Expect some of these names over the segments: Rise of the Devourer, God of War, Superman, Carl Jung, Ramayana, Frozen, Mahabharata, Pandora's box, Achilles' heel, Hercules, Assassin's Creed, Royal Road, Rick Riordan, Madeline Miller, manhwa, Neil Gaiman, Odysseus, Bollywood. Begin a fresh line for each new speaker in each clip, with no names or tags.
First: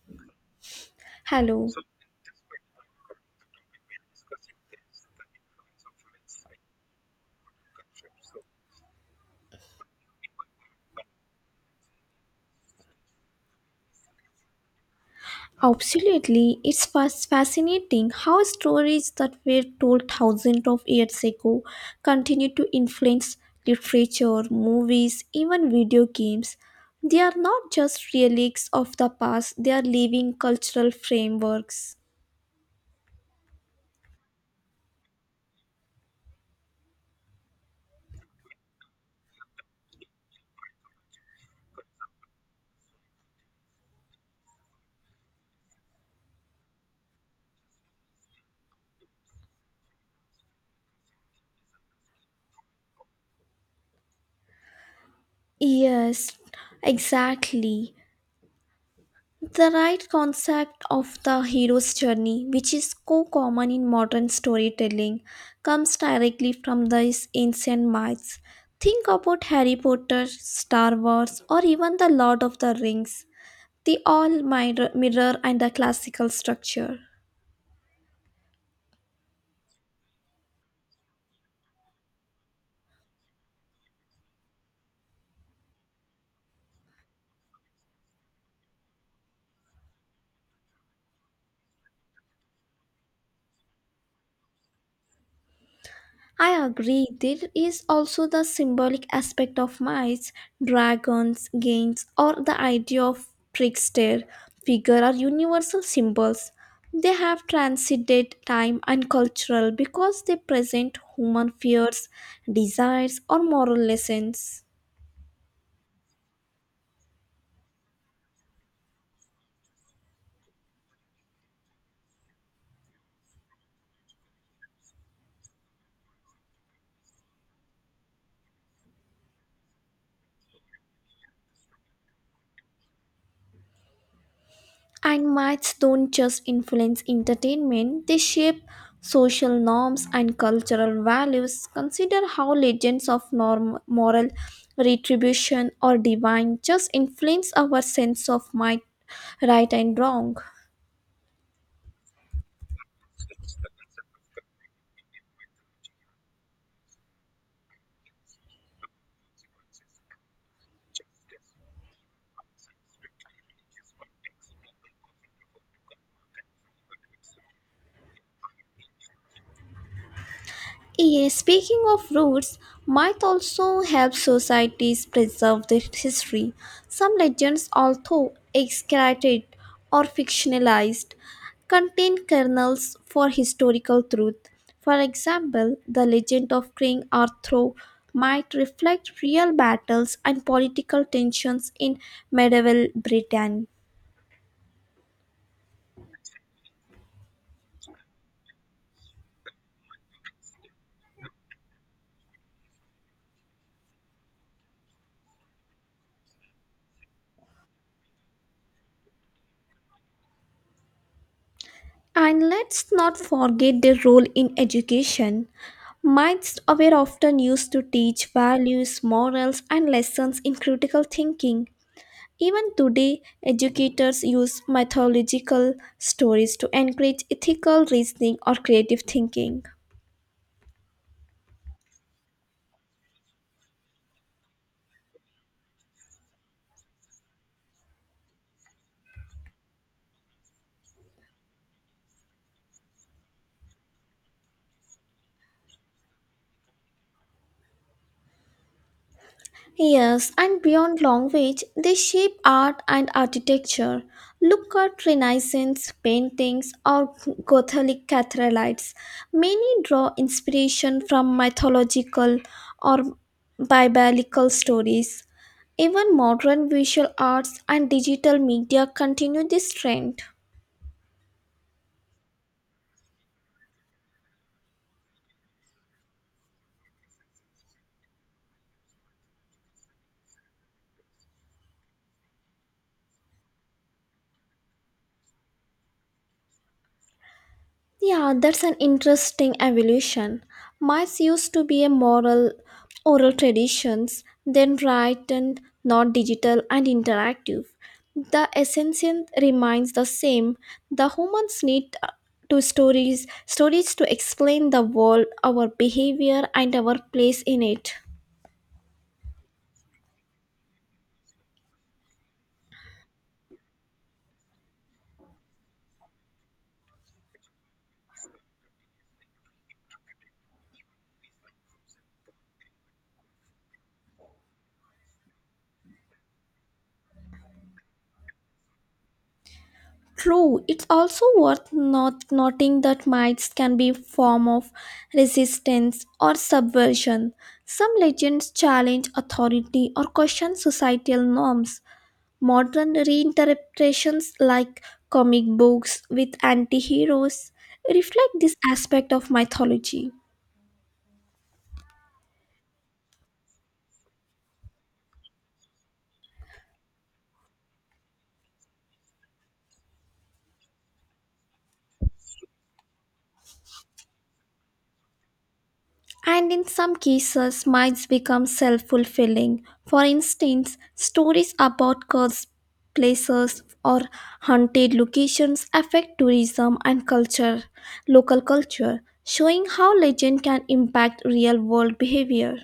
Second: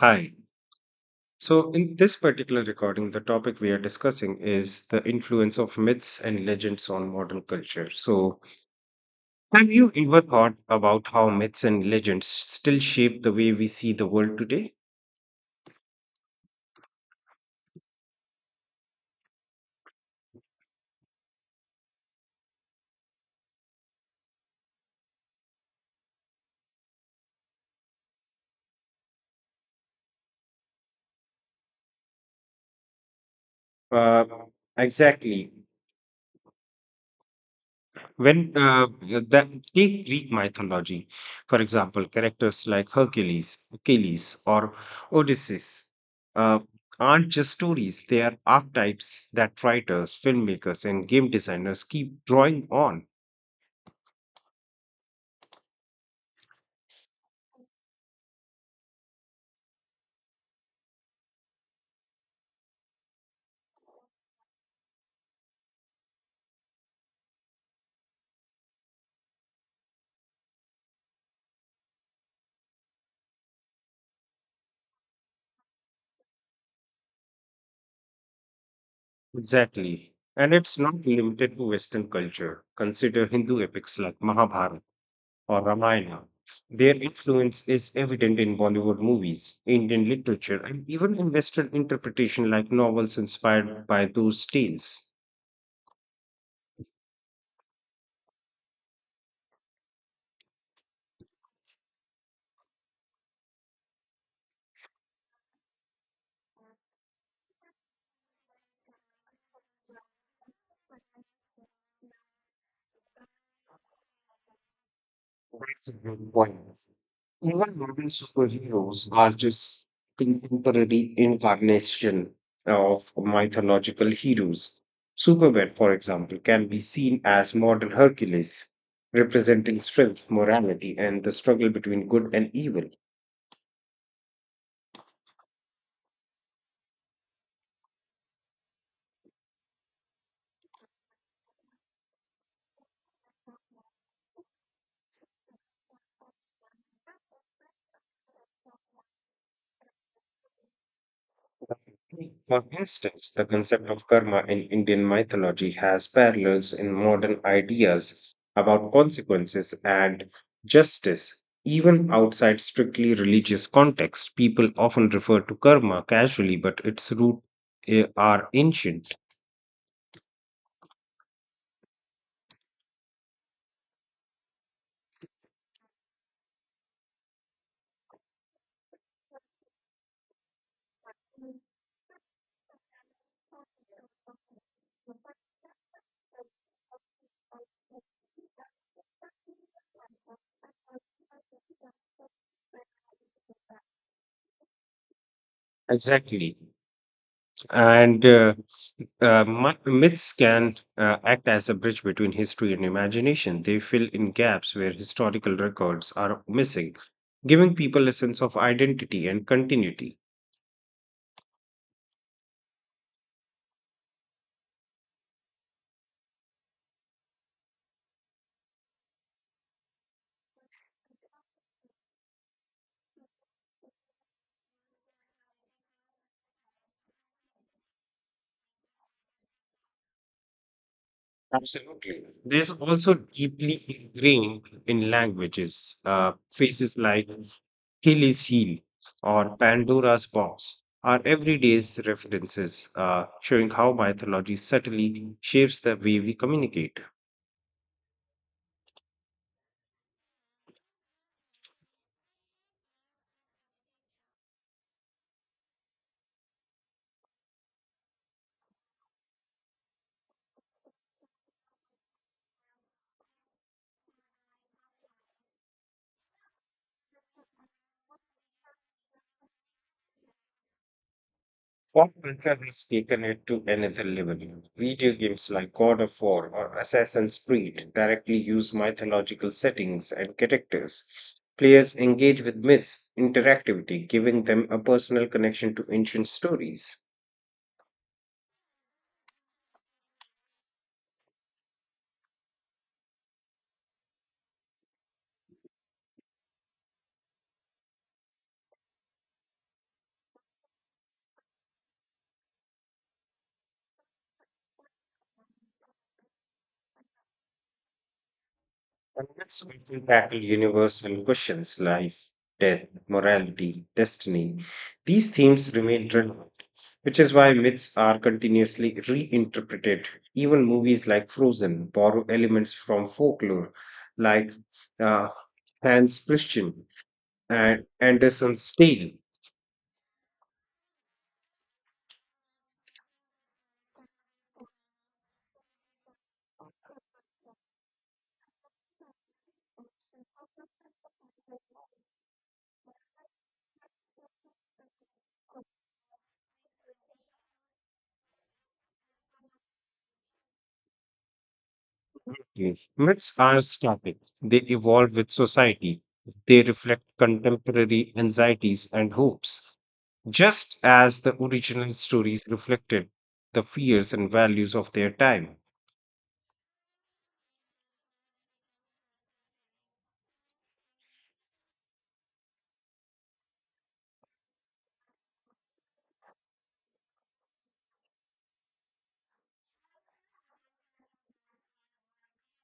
Hi.
Hello.
So,
So,
in this particular recording, the topic we are discussing is the influence of myths and legends on modern culture. So, have you ever thought about how myths and legends still shape the way we see the world today?
absolutely. It's fascinating how stories that were told thousands of years ago continue to influence literature, movies, even video games. They are not just relics of the past, they are living cultural frameworks.
Uh, exactly. When take Greek mythology, for example, characters like Hercules, Achilles, or Odysseus uh, aren't just stories, they are archetypes that writers, filmmakers, and game designers keep drawing on.
Yes, exactly. The right concept of the hero's journey, which is so common in modern storytelling, comes directly from these ancient myths. Think about Harry Potter, Star Wars, or even The Lord of the Rings. They all mirror and the classical structure.
Exactly. And it's not limited to Western culture. Consider Hindu epics like Mahabharata or Ramayana. Their influence is evident in Bollywood movies, Indian literature, and even in Western interpretation like novels inspired by those tales.
I agree. There is also the symbolic aspect of mice, dragons, games, or the idea of trickster figure are universal symbols. They have transcended time and cultural because they present human fears, desires, or moral lessons.
That's a good point. Even modern superheroes are just contemporary incarnation of mythological heroes. Superman, for example, can be seen as modern Hercules, representing strength, morality, and the struggle between good and evil.
And myths don't just influence entertainment, they shape social norms and cultural values. Consider how legends of moral retribution or divine just influence our sense of might, right and wrong.
For instance, the concept of karma in Indian mythology has parallels in modern ideas about consequences and justice. Even outside strictly religious context, people often refer to karma casually, but its roots are ancient.
Yeah, speaking of roots, myth also helps societies preserve their history. Some legends, although exaggerated or fictionalized, contain kernels for historical truth. For example, the legend of King Arthur might reflect real battles and political tensions in medieval Britain.
Exactly. And myths can act as a bridge between history and imagination. They fill in gaps where historical records are missing, giving people a sense of identity and continuity.
And let's not forget their role in education. Myths were often used to teach values, morals, and lessons in critical thinking. Even today, educators use mythological stories to encourage ethical reasoning or creative thinking.
Absolutely. There's also deeply ingrained in languages. Phrases like Achilles' heel or Pandora's box are everyday's references, showing how mythology subtly shapes the way we communicate.
Yes, and beyond language, they shape art and architecture. Look at Renaissance paintings or Gothic cathedrals. Many draw inspiration from mythological or biblical stories. Even modern visual arts and digital media continue this trend.
Pop culture has taken it to another level. Video games like God of War or Assassin's Creed directly use mythological settings and characters. Players engage with myths, interactivity, giving them a personal connection to ancient stories.
Yeah, that's an interesting evolution. Mice used to be a moral oral traditions, then written, not digital and interactive. The essence remains the same. The humans need to stories, to explain the world, our behavior and our place in it.
And that's why we tackle universal questions life, death, morality, destiny. These themes remain relevant, which is why myths are continuously reinterpreted. Even movies like Frozen borrow elements from folklore, like uh, Hans Christian and Anderson's Tale.
True, it's also worth not noting that mites can be a form of resistance or subversion. Some legends challenge authority or question societal norms. Modern reinterpretations like comic books with anti-heroes reflect this aspect of mythology.
Mm. Myths are static, they evolve with society, they reflect contemporary anxieties and hopes, just as the original stories reflected the fears and values of their time.
And in some cases, myths become self fulfilling. For instance, stories about cursed places or haunted locations affect tourism and culture, local culture, showing how legend can impact real world behavior.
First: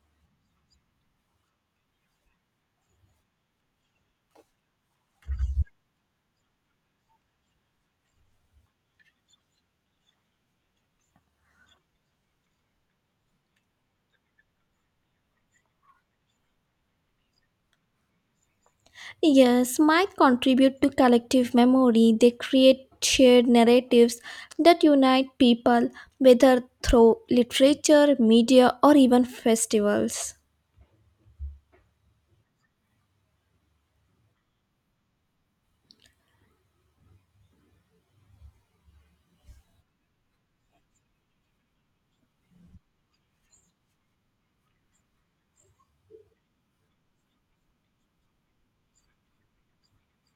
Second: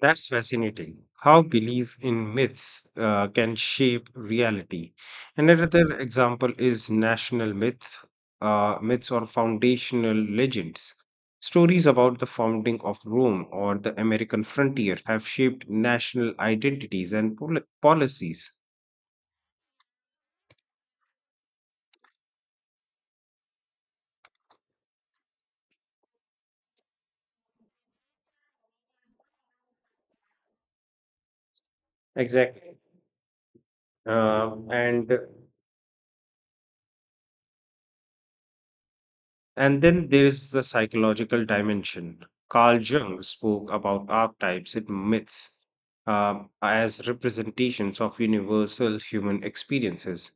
That's fascinating. How belief in myths can shape reality. Another example is national myth, myths or foundational legends. Stories about the founding of Rome or the American frontier have shaped national identities and policies.
Yes, might contribute to collective memory. They create shared narratives that unite people, whether through literature, media, or even festivals.
Exactly. Uh, and And then there is the psychological dimension. Carl Jung spoke about archetypes and myths as representations of universal human experiences.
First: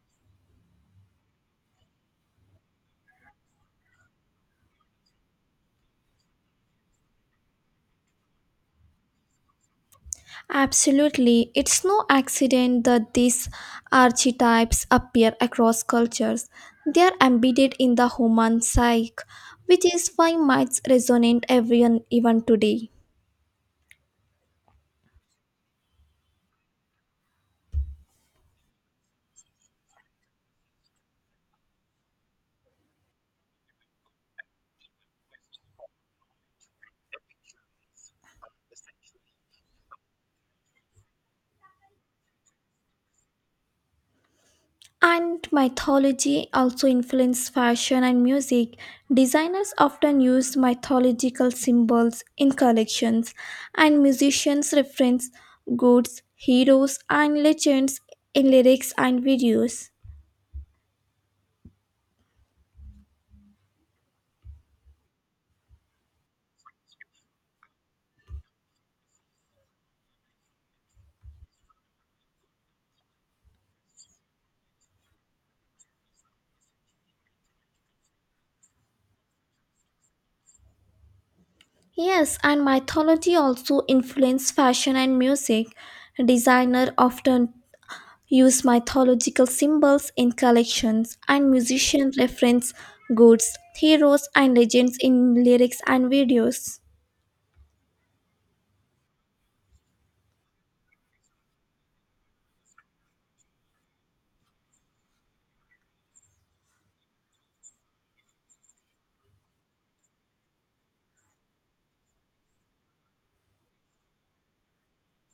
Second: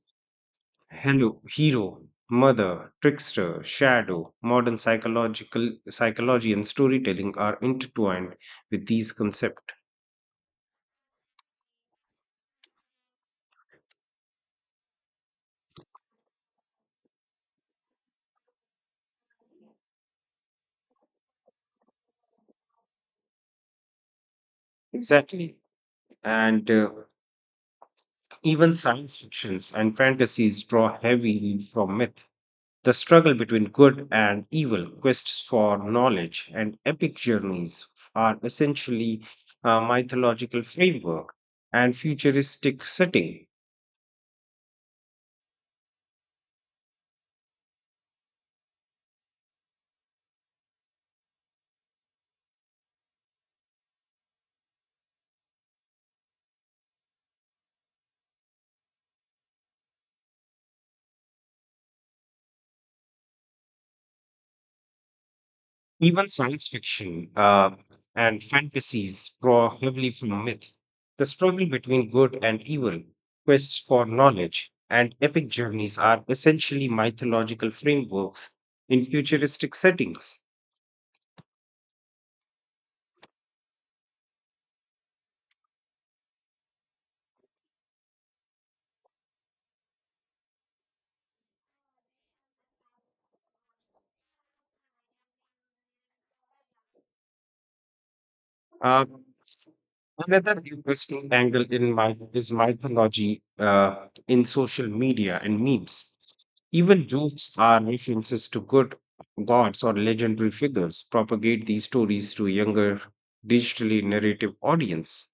Hello, hero, mother, trickster, shadow, modern psychological psychology and storytelling are intertwined with these concepts.
Absolutely. It's no accident that these archetypes appear across cultures. They are embedded in the human psyche, which is why myths resonate everyone even today.
Exactly. And Even science fictions and fantasies draw heavily from myth. The struggle between good and evil, quests for knowledge, and epic journeys are essentially a mythological framework and futuristic setting.
And mythology also influenced fashion and music. Designers often use mythological symbols in collections, and musicians reference gods, heroes, and legends in lyrics and videos.
Even science fiction and fantasies draw heavily from myth. The struggle between good and evil, quests for knowledge, and epic journeys are essentially mythological frameworks in futuristic settings.
Yes, and mythology also influenced fashion and music. Designers often use mythological symbols in collections, and musicians reference goods, heroes, and legends in lyrics and videos.
Uh, Another interesting angle in my is mythology in social media and memes. Even jokes are references to good gods or legendary figures propagate these stories to a younger digitally narrative audience.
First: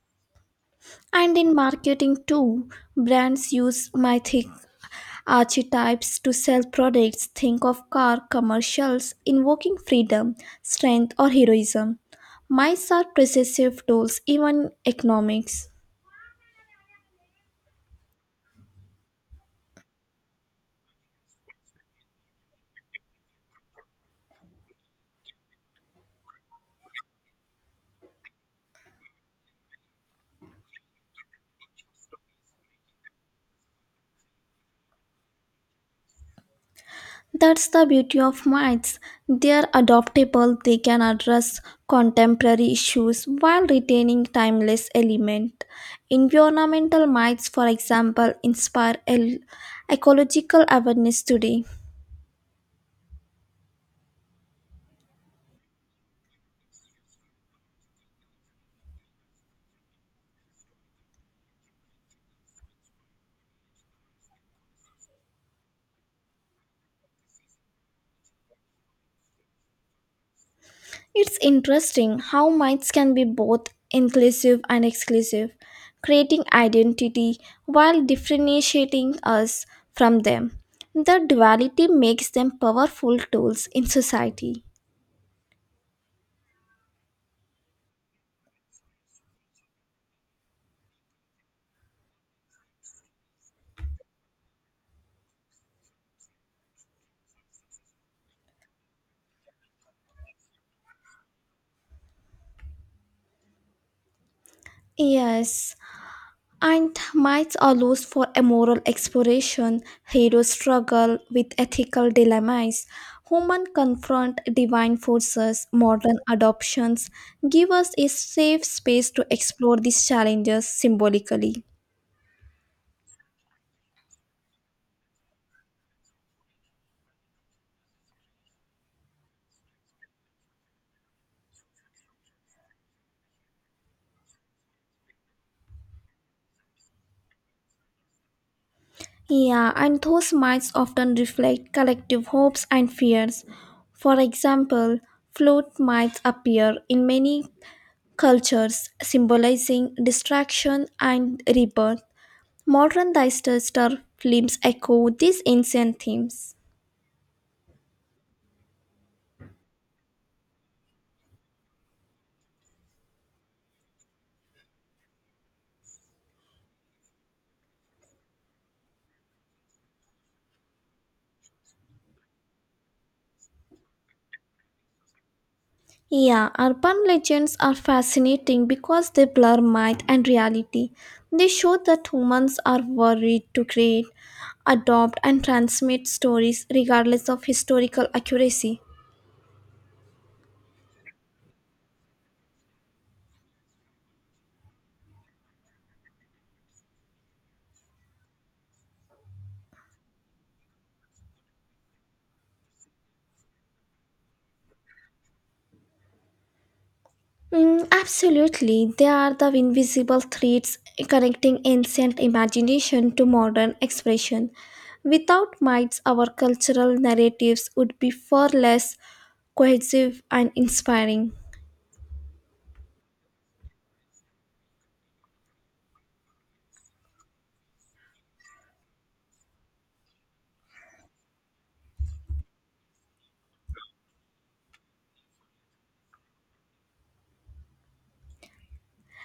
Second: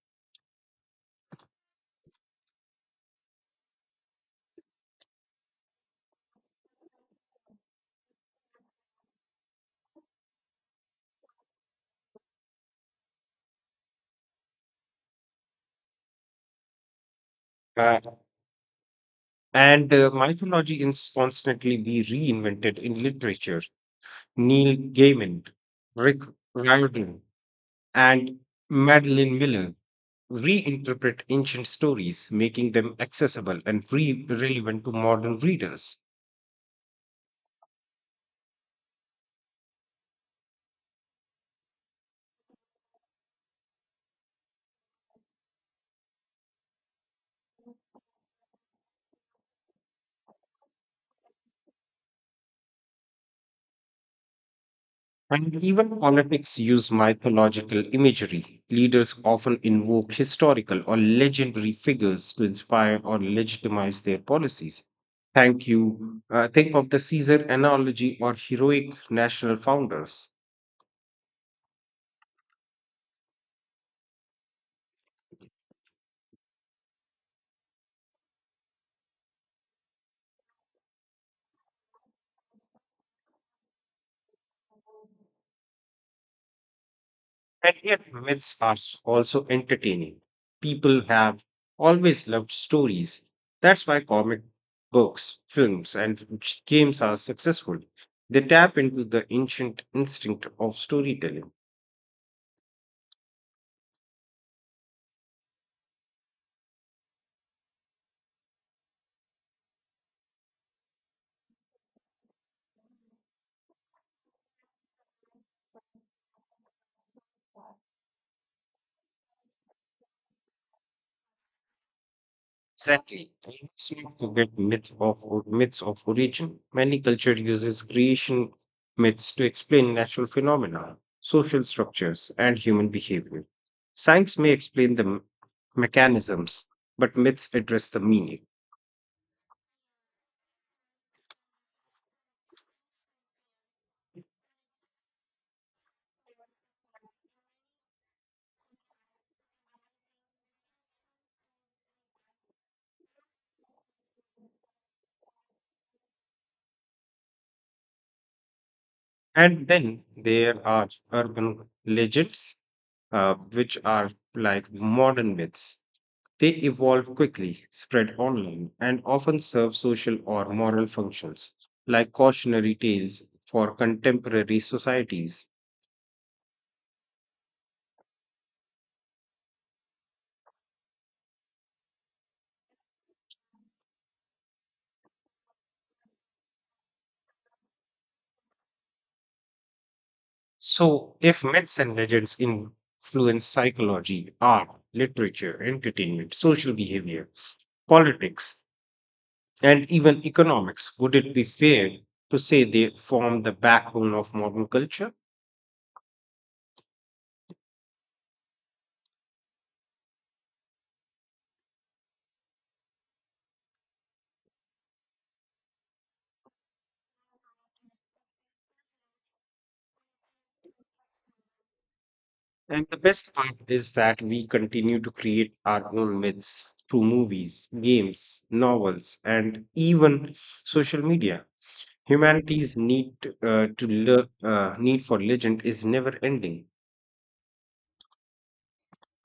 And in marketing, too, brands use mythic archetypes to sell products. Think of car commercials invoking freedom, strength, or heroism. Myths are possessive tools, even economics.
Uh, and Mythology is constantly be reinvented in literature. Neil Gaiman, Rick Riordan, and Madeline Miller reinterpret ancient stories, making them accessible and relevant to modern readers.
That's the beauty of mites. They're adaptable, they can address contemporary issues while retaining timeless element. Environmental mites, for example, inspire ecological awareness today.
And even politics use mythological imagery. Leaders often invoke historical or legendary figures to inspire or legitimize their policies. Thank you. Think of the Caesar analogy or heroic national founders.
It's interesting how mites can be both inclusive and exclusive, creating identity while differentiating us from them. The duality makes them powerful tools in society.
And yet, myths are also entertaining. People have always loved stories. That's why comic books, films, and games are successful. They tap into the ancient instinct of storytelling.
Yes, and myths are lost for immoral exploration. Heroes struggle with ethical dilemmas. Human confront divine forces. Modern adoptions give us a safe space to explore these challenges symbolically.
Exactly. And let's not forget myths of origin. Many culture uses creation myths to explain natural phenomena, social structures, and human behavior. Science may explain the mechanisms, but myths address the meaning.
Yeah, and those myths often reflect collective hopes and fears. For example, float mites appear in many cultures, symbolizing destruction and rebirth. Modern disaster films echo these ancient themes.
And then there are urban legends, which are like modern myths. They evolve quickly, spread online, and often serve social or moral functions, like cautionary tales for contemporary societies.
Yeah, urban legends are fascinating because they blur myth and reality. They show that humans are worried to create, adopt, and transmit stories regardless of historical accuracy.
So, if myths and legends influence psychology, art, literature, entertainment, social behavior, politics, and even economics, would it be fair to say they form the backbone of modern culture?
Mm, absolutely, they are the invisible threads connecting ancient imagination to modern expression. Without mites, our cultural narratives would be far less cohesive and inspiring.
And the best part is that we continue to create our own myths through movies, games, novels, and even social media. Humanity's need for legend is never ending.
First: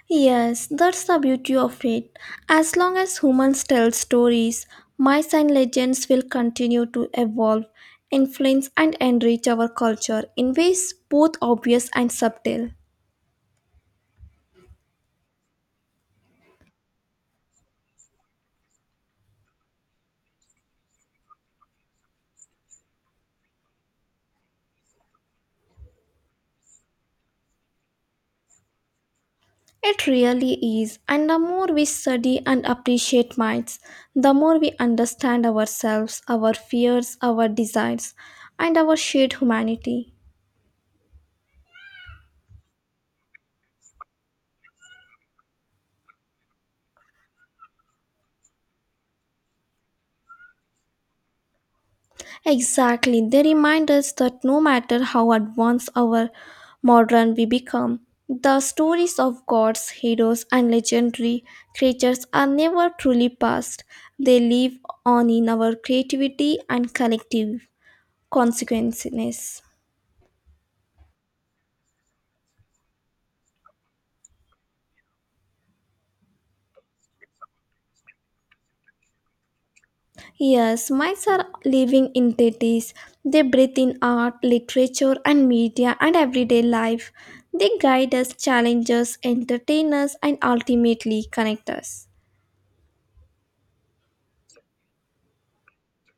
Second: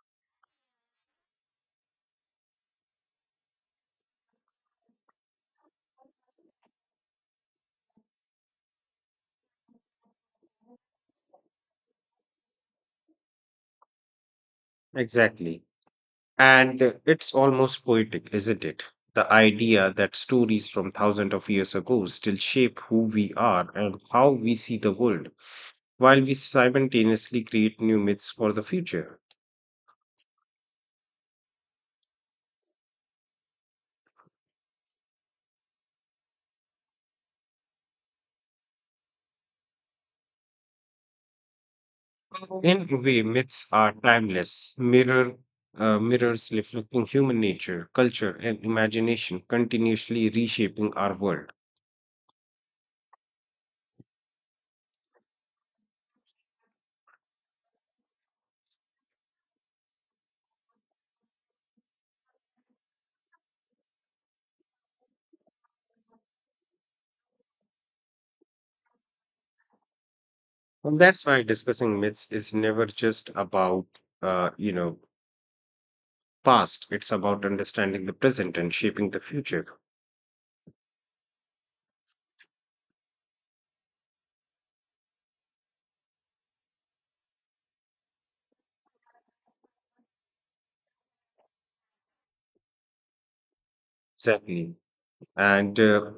Yes, that's the beauty of it. As long as humans tell stories, myths and legends will continue to evolve, influence, and enrich our culture in ways both obvious and subtle.
Exactly. And It's almost poetic, isn't it? The idea that stories from thousands of years ago still shape who we are and how we see the world, while we simultaneously create new myths for the future.
It really is, and the more we study and appreciate myths, the more we understand ourselves, our fears, our desires, and our shared humanity.
In a way, myths are timeless, mirrors reflecting human nature, culture, and imagination, continuously reshaping our world.
Exactly, they remind us that no matter how advanced our modern we become, the stories of gods, heroes, and legendary creatures are never truly past. They live on in our creativity and collective consequences.
And that's why discussing myths is never just about you know past. It's about understanding the present and shaping the future.
Yes, mites are living entities. They breathe in art, literature, and media and everyday life. They guide us, challenge us, entertain us, and ultimately connect us.
Exactly. And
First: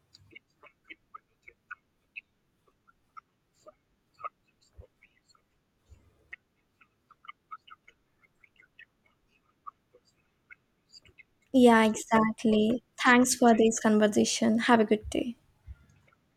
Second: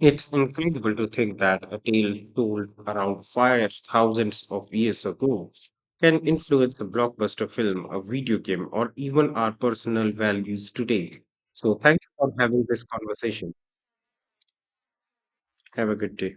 It's incredible to think that a tale told around five thousands of years ago can influence a blockbuster film, a video game, or even our personal values today. So,
Yeah,
thank you for having this
exactly. Thanks
conversation.
for this conversation. Have a good day.
Have a good day.